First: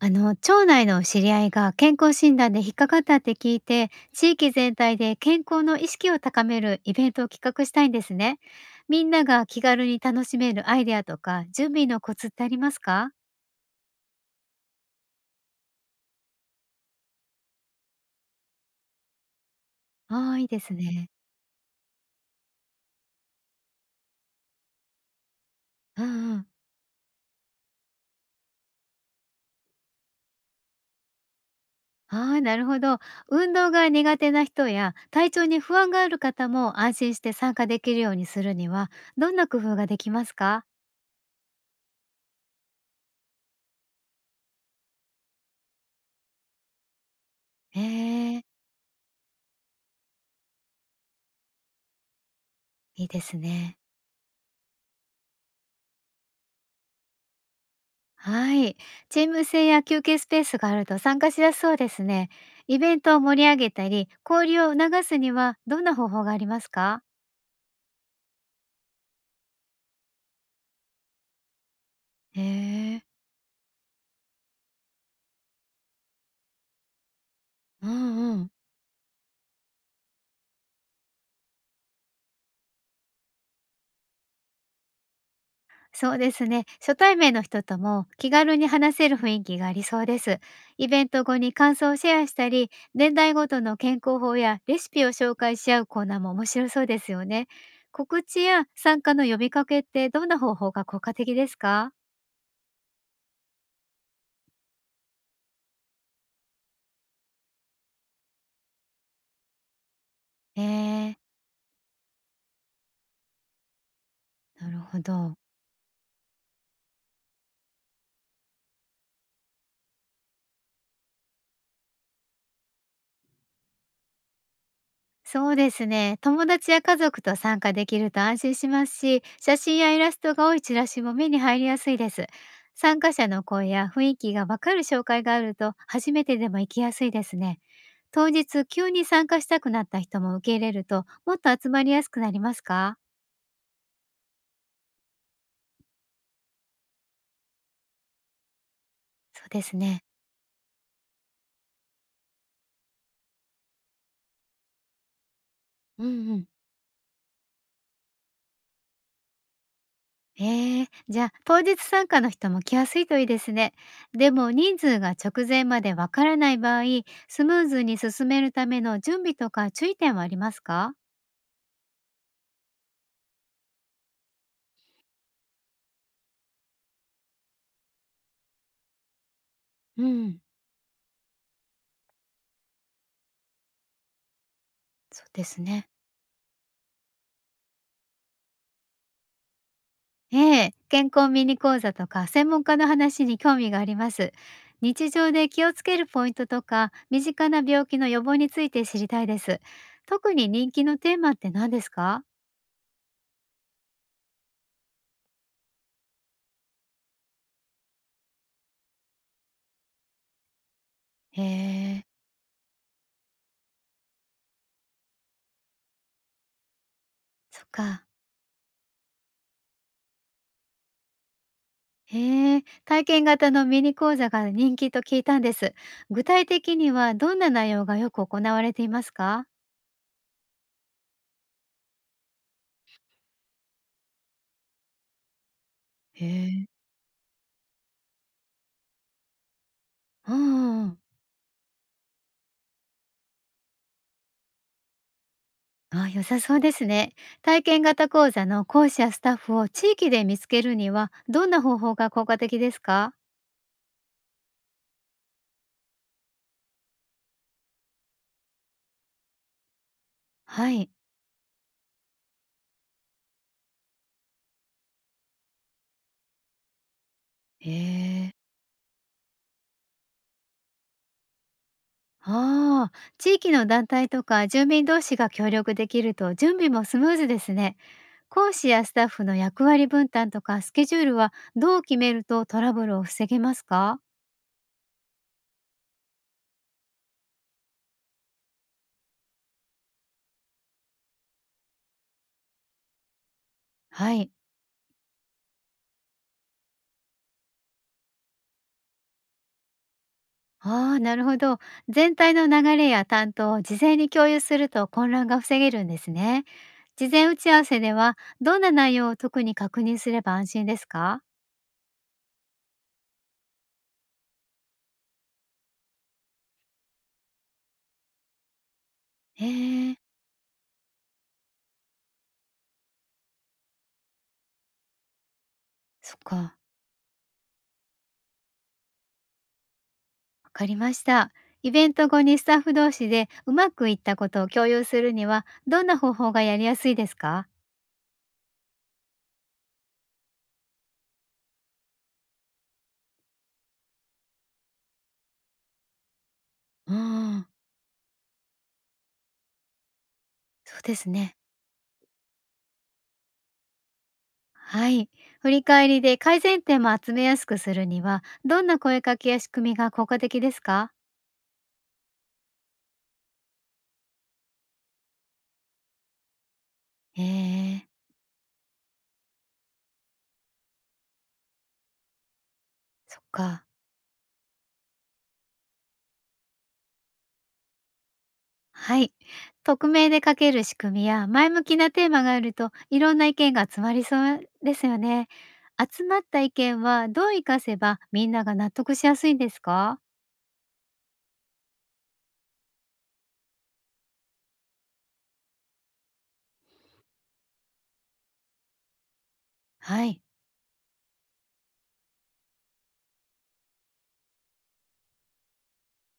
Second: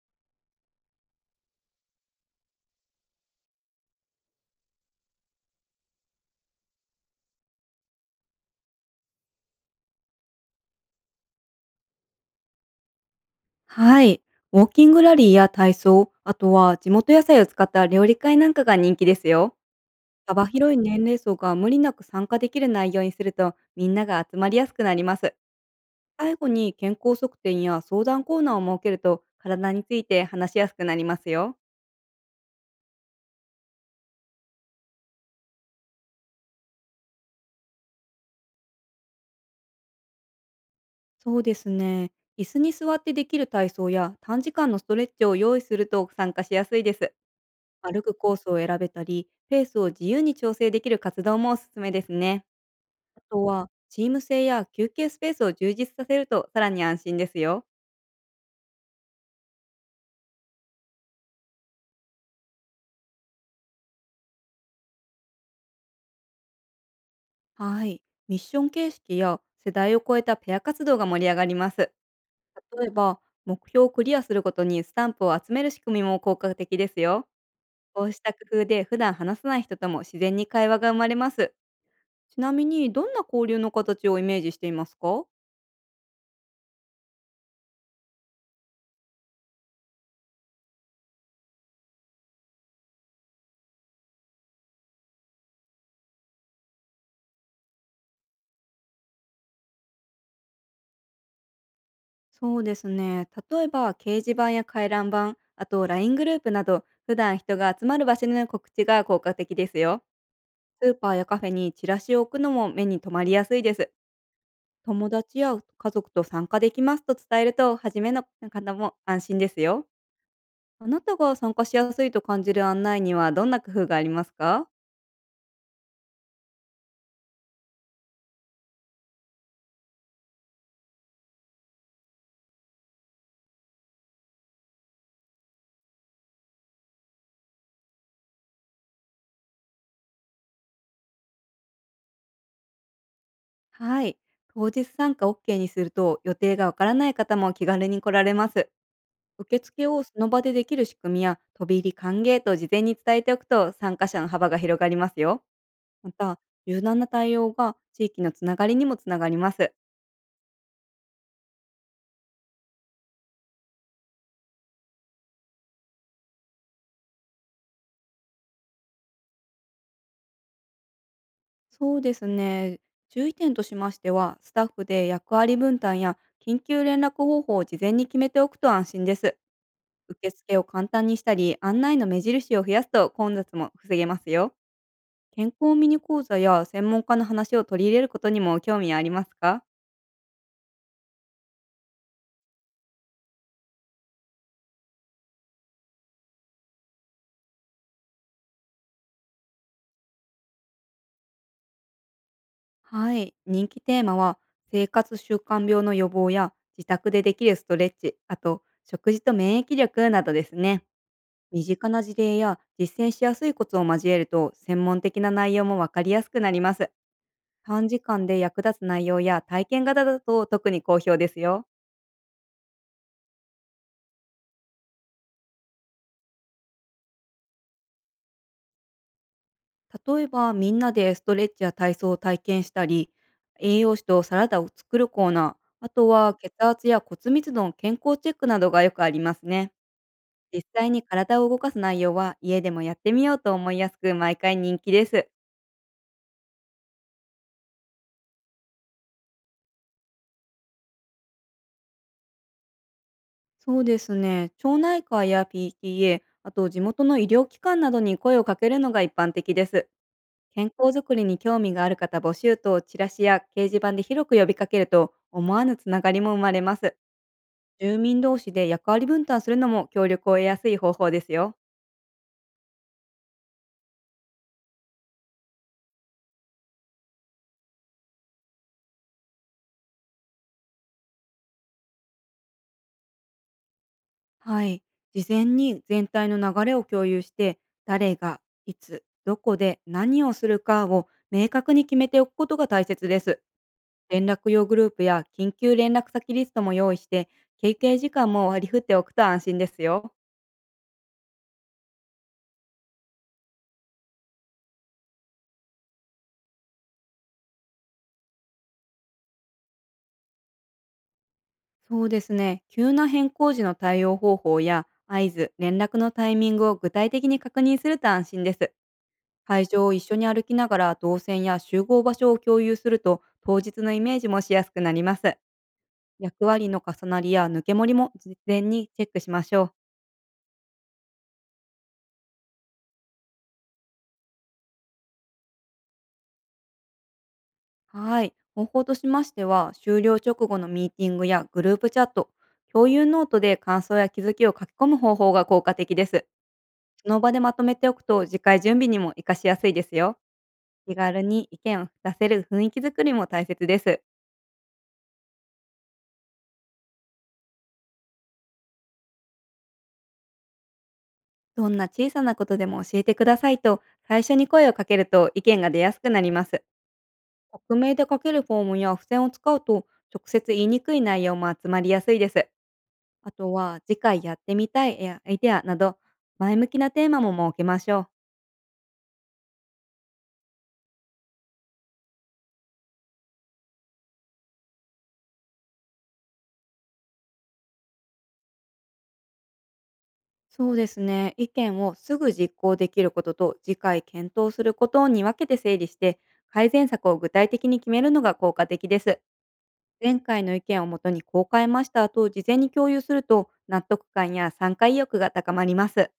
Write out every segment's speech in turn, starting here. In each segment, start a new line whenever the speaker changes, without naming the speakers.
町内の知り合いが健康診断で引っかかったって聞いて、地域全体で健康の意識を高めるイベントを企画したいんですね。みんなが気軽に楽しめるアイデアとか準備のコツってありますか？
はい。ウォーキングラリーや体操、あとは地元野菜を使った料理会なんかが人気ですよ。
ああー、い
幅
いです
広い年
ね。
齢層が無理なく参加できる内容にすると、みんなが集まりやすくなります。
うん
最
うん。
後に健康測定や相談コーナーを設けると、体について話しやすくなりますよ。
ああー、なるほど。運動が苦手な人や体調に不安がある方も安心して参加できるようにするには、どんな工夫ができますか？
そうですね。椅子に座ってできる体操や短時間のストレッチを用意すると参加しやすいです。歩くコー
えー、
スを選べたり、ペースを自由に調整できる活動もおすすめですね。
いいで
あ
す
とは、
ね。
チーム制や休憩スペースを充実させるとさらに安心ですよ。
はい。チーム制や休憩スペースがあると参加しやすそうですね。イベントを盛り上げたり、交流を促すにはどんな方法がありますか？
はい。ミッション形式や世代を超えたペア活動が盛り上がります。
へ
例え
え、
ば、目標をクリアすることにスタンプを集める仕組みも効果的ですよ。
う
こうし
ん
た
う
工
ん。
夫で普段話さない人とも自然に会話が生まれます。ちなみに、どんな交流の形をイメージしていますか？
そうですね。初対面の人とも気軽に話せる雰囲気がありそうです。イベント後に感想をシェアしたり、年代ごとの健康法やレシピを紹介し合うコーナーも面白そうですよね。告知や参加の呼びかけってどんな方法が効果的ですか？
そうですね。例えば、掲示板や回覧板、あとライングループなど、普段人が集まる場所での告知が効果的ですよ。
え
スーパー
ー、
やカフェにチラシを置くのも目に留まりやすいです。
なるほ
友
ど。
達や家族と参加できますと伝えると、初めの方も安心ですよ。あなたが参加しやすいと感じる案内にはどんな工夫がありますか？
そうですね。友達や家族と参加できると安心しますし、写真やイラストが多いチラシも目に入りやすいです。参加者の声や雰囲気がわかる紹介があると、初めてでも行きやすいですね。当日、急に参加したくなった人も受け入れると、もっと集まりやすくなりますか？
はい。当日参加 OK にすると、予定がわからない方も気軽に来られます。
そう
受
です
付を
ね。
その場でできる仕組みや、飛び入り歓迎と事前に伝えておくと、参加者の幅が広がりますよ。
うん
ま
う
た、
ん。
柔軟な対応が地域のつながりにもつながります。
ええ、じゃあ当日参加の人も来やすいといいですね。でも人数が直前までわからない場合、スムーズに進めるための準備とか注意点はありますか？
そうですね。注意点としましては、スタッフで役割分担や緊急連絡方法を事前に決めておくと安心です。
う
受
ん、
付を簡単にしたり、案内の目印を増やすと混雑も防げますよ。
そうで
健
す
康ミ
ね。
ニ講座や専門家の話を取り入れることにも興味ありますか？
ええ、健康ミニ講座とか専門家の話に興味があります。日常で気をつけるポイントとか、身近な病気の予防について知りたいです。特に人気のテーマって何ですか？
はい。人気テーマは、生活習慣病の予防や自宅でできるストレッチ、あと食事と免疫力などですね。
へ
身近な
え、
事例や実践しやすいコツを交えると専門的な内容もわかりやすくなります。
そっ
短時
か。
間で役立つ内容や体験型だと特に好評ですよ。
へえ、体験型のミニ講座が人気と聞いたんです。具体的にはどんな内容がよく行われていますか？
例えばみんなでストレッチや体操を体験したり、栄養士とサラダを作るコーナー、あと
へ
は血
え。
圧や骨密度の健康チェックなどがよくありますね。
う
実
んう
際
ん。
に体を動かす内容は家でもやってみようと思いやすく毎回人気です。
あ、良さそうですね。体験型講座の講師やスタッフを地域で見つけるにはどんな方法が効果的ですか？
そうですね。町内会や PTA、あと地元の医療機関などに声をかけるのが一般的です。
は
健
い。
康づくりに興味がある方募集とチラシや掲示板で広く呼びかけると思わぬつながりも生まれます。
へ
住民
え。
同士で役割分担するのも協力を得やすい方法ですよ。
ああ、地域の団体とか住民同士が協力できると準備もスムーズですね。講師やスタッフの役割分担とかスケジュールはどう決めるとトラブルを防げますか？
はい。事前に全体の流れを共有して、誰がいつどこで何をするかを明確に決めておくことが大切です。
は
連
い。
絡用グループや緊急連絡先リストも用意して、休憩時間も割り振っておくと安心ですよ。
ああ、なるほど。全体の流れや担当を事前に共有すると混乱が防げるんですね。事前打ち合わせではどんな内容を特に確認すれば安心ですか？
そうですね。急な変更時の対応方法や合図、連絡のタイミングを具体的に確認すると安心です。
え
会場を
ー、
一緒に歩きながら動線や集合場所を共有すると当日のイメージもしやすくなります。
そっ
役
か。
割の重なりや抜け盛りも事前にチェックしましょう。
わかりました。イベント後にスタッフ同士でうまくいったことを共有するにはどんな方法がやりやすいですか？
はい。方法としましては、終了直後のミーティングやグループチャット、共有ノートで感想や気づきを書き込む方法が効果的です。
うー
その場で
ん、
まとめておくと、次回準備にも活かしやすいですよ。
そう
気
です
軽
ね。
に意見を出せる雰囲気づくりも大切です。
はい。振り返りで改善点も集めやすくするには、どんな声かけや仕組みが効果的ですか？
どんな小さなことでも教えてくださいと、最初に声をかけると意見が出やすくなります。
へ
匿
ー、
名で書けるフォームや付箋を使うと、直接言いにくい内容も集まりやすいです。
そっ
あと
か。
は次回やってみたいアイデアなど、前向きなテーマも設けましょう。
はい。匿名で書ける仕組みや前向きなテーマがあるといろんな意見が集まりそうですよね。集まった意見はどう活かせばみんなが納得しやすいんですか？
そうですね。意見をすぐ実行できることと次回検討することに分けて整理して、改善策を具体的に決めるのが効果的です。
は
前
い。
回の意見をもとにこう変えましたと事前に共有すると、納得感や参加意欲が高まります。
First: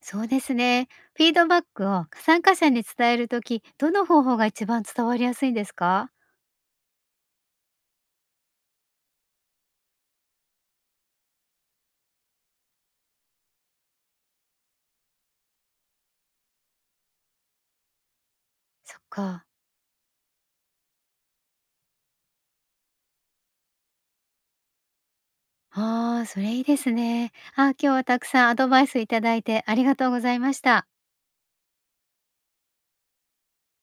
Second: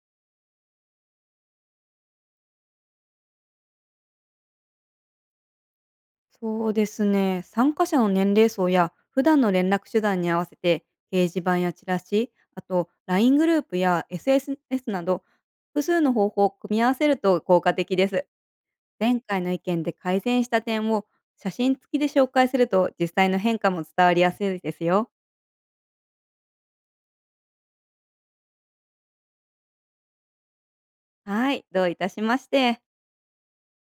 そうですね。フィードバックを参加者に伝えるとき、どの方法が一番伝わりやすいんですか？
そうですね。参加者の年齢層や普段の連絡手段に合わせて、掲示板やチラシ、あと LINE グループや SNS など、複数の方法を組み合わせると効果的です。
そっ
前回
か。
の意見で改善した点を写真付きで紹介すると、実際の変化も伝わりやすいですよ。
ああ、それいいですね。今日はたくさんアドバイスいただいてありがとうございました。
はい、どういたしまして。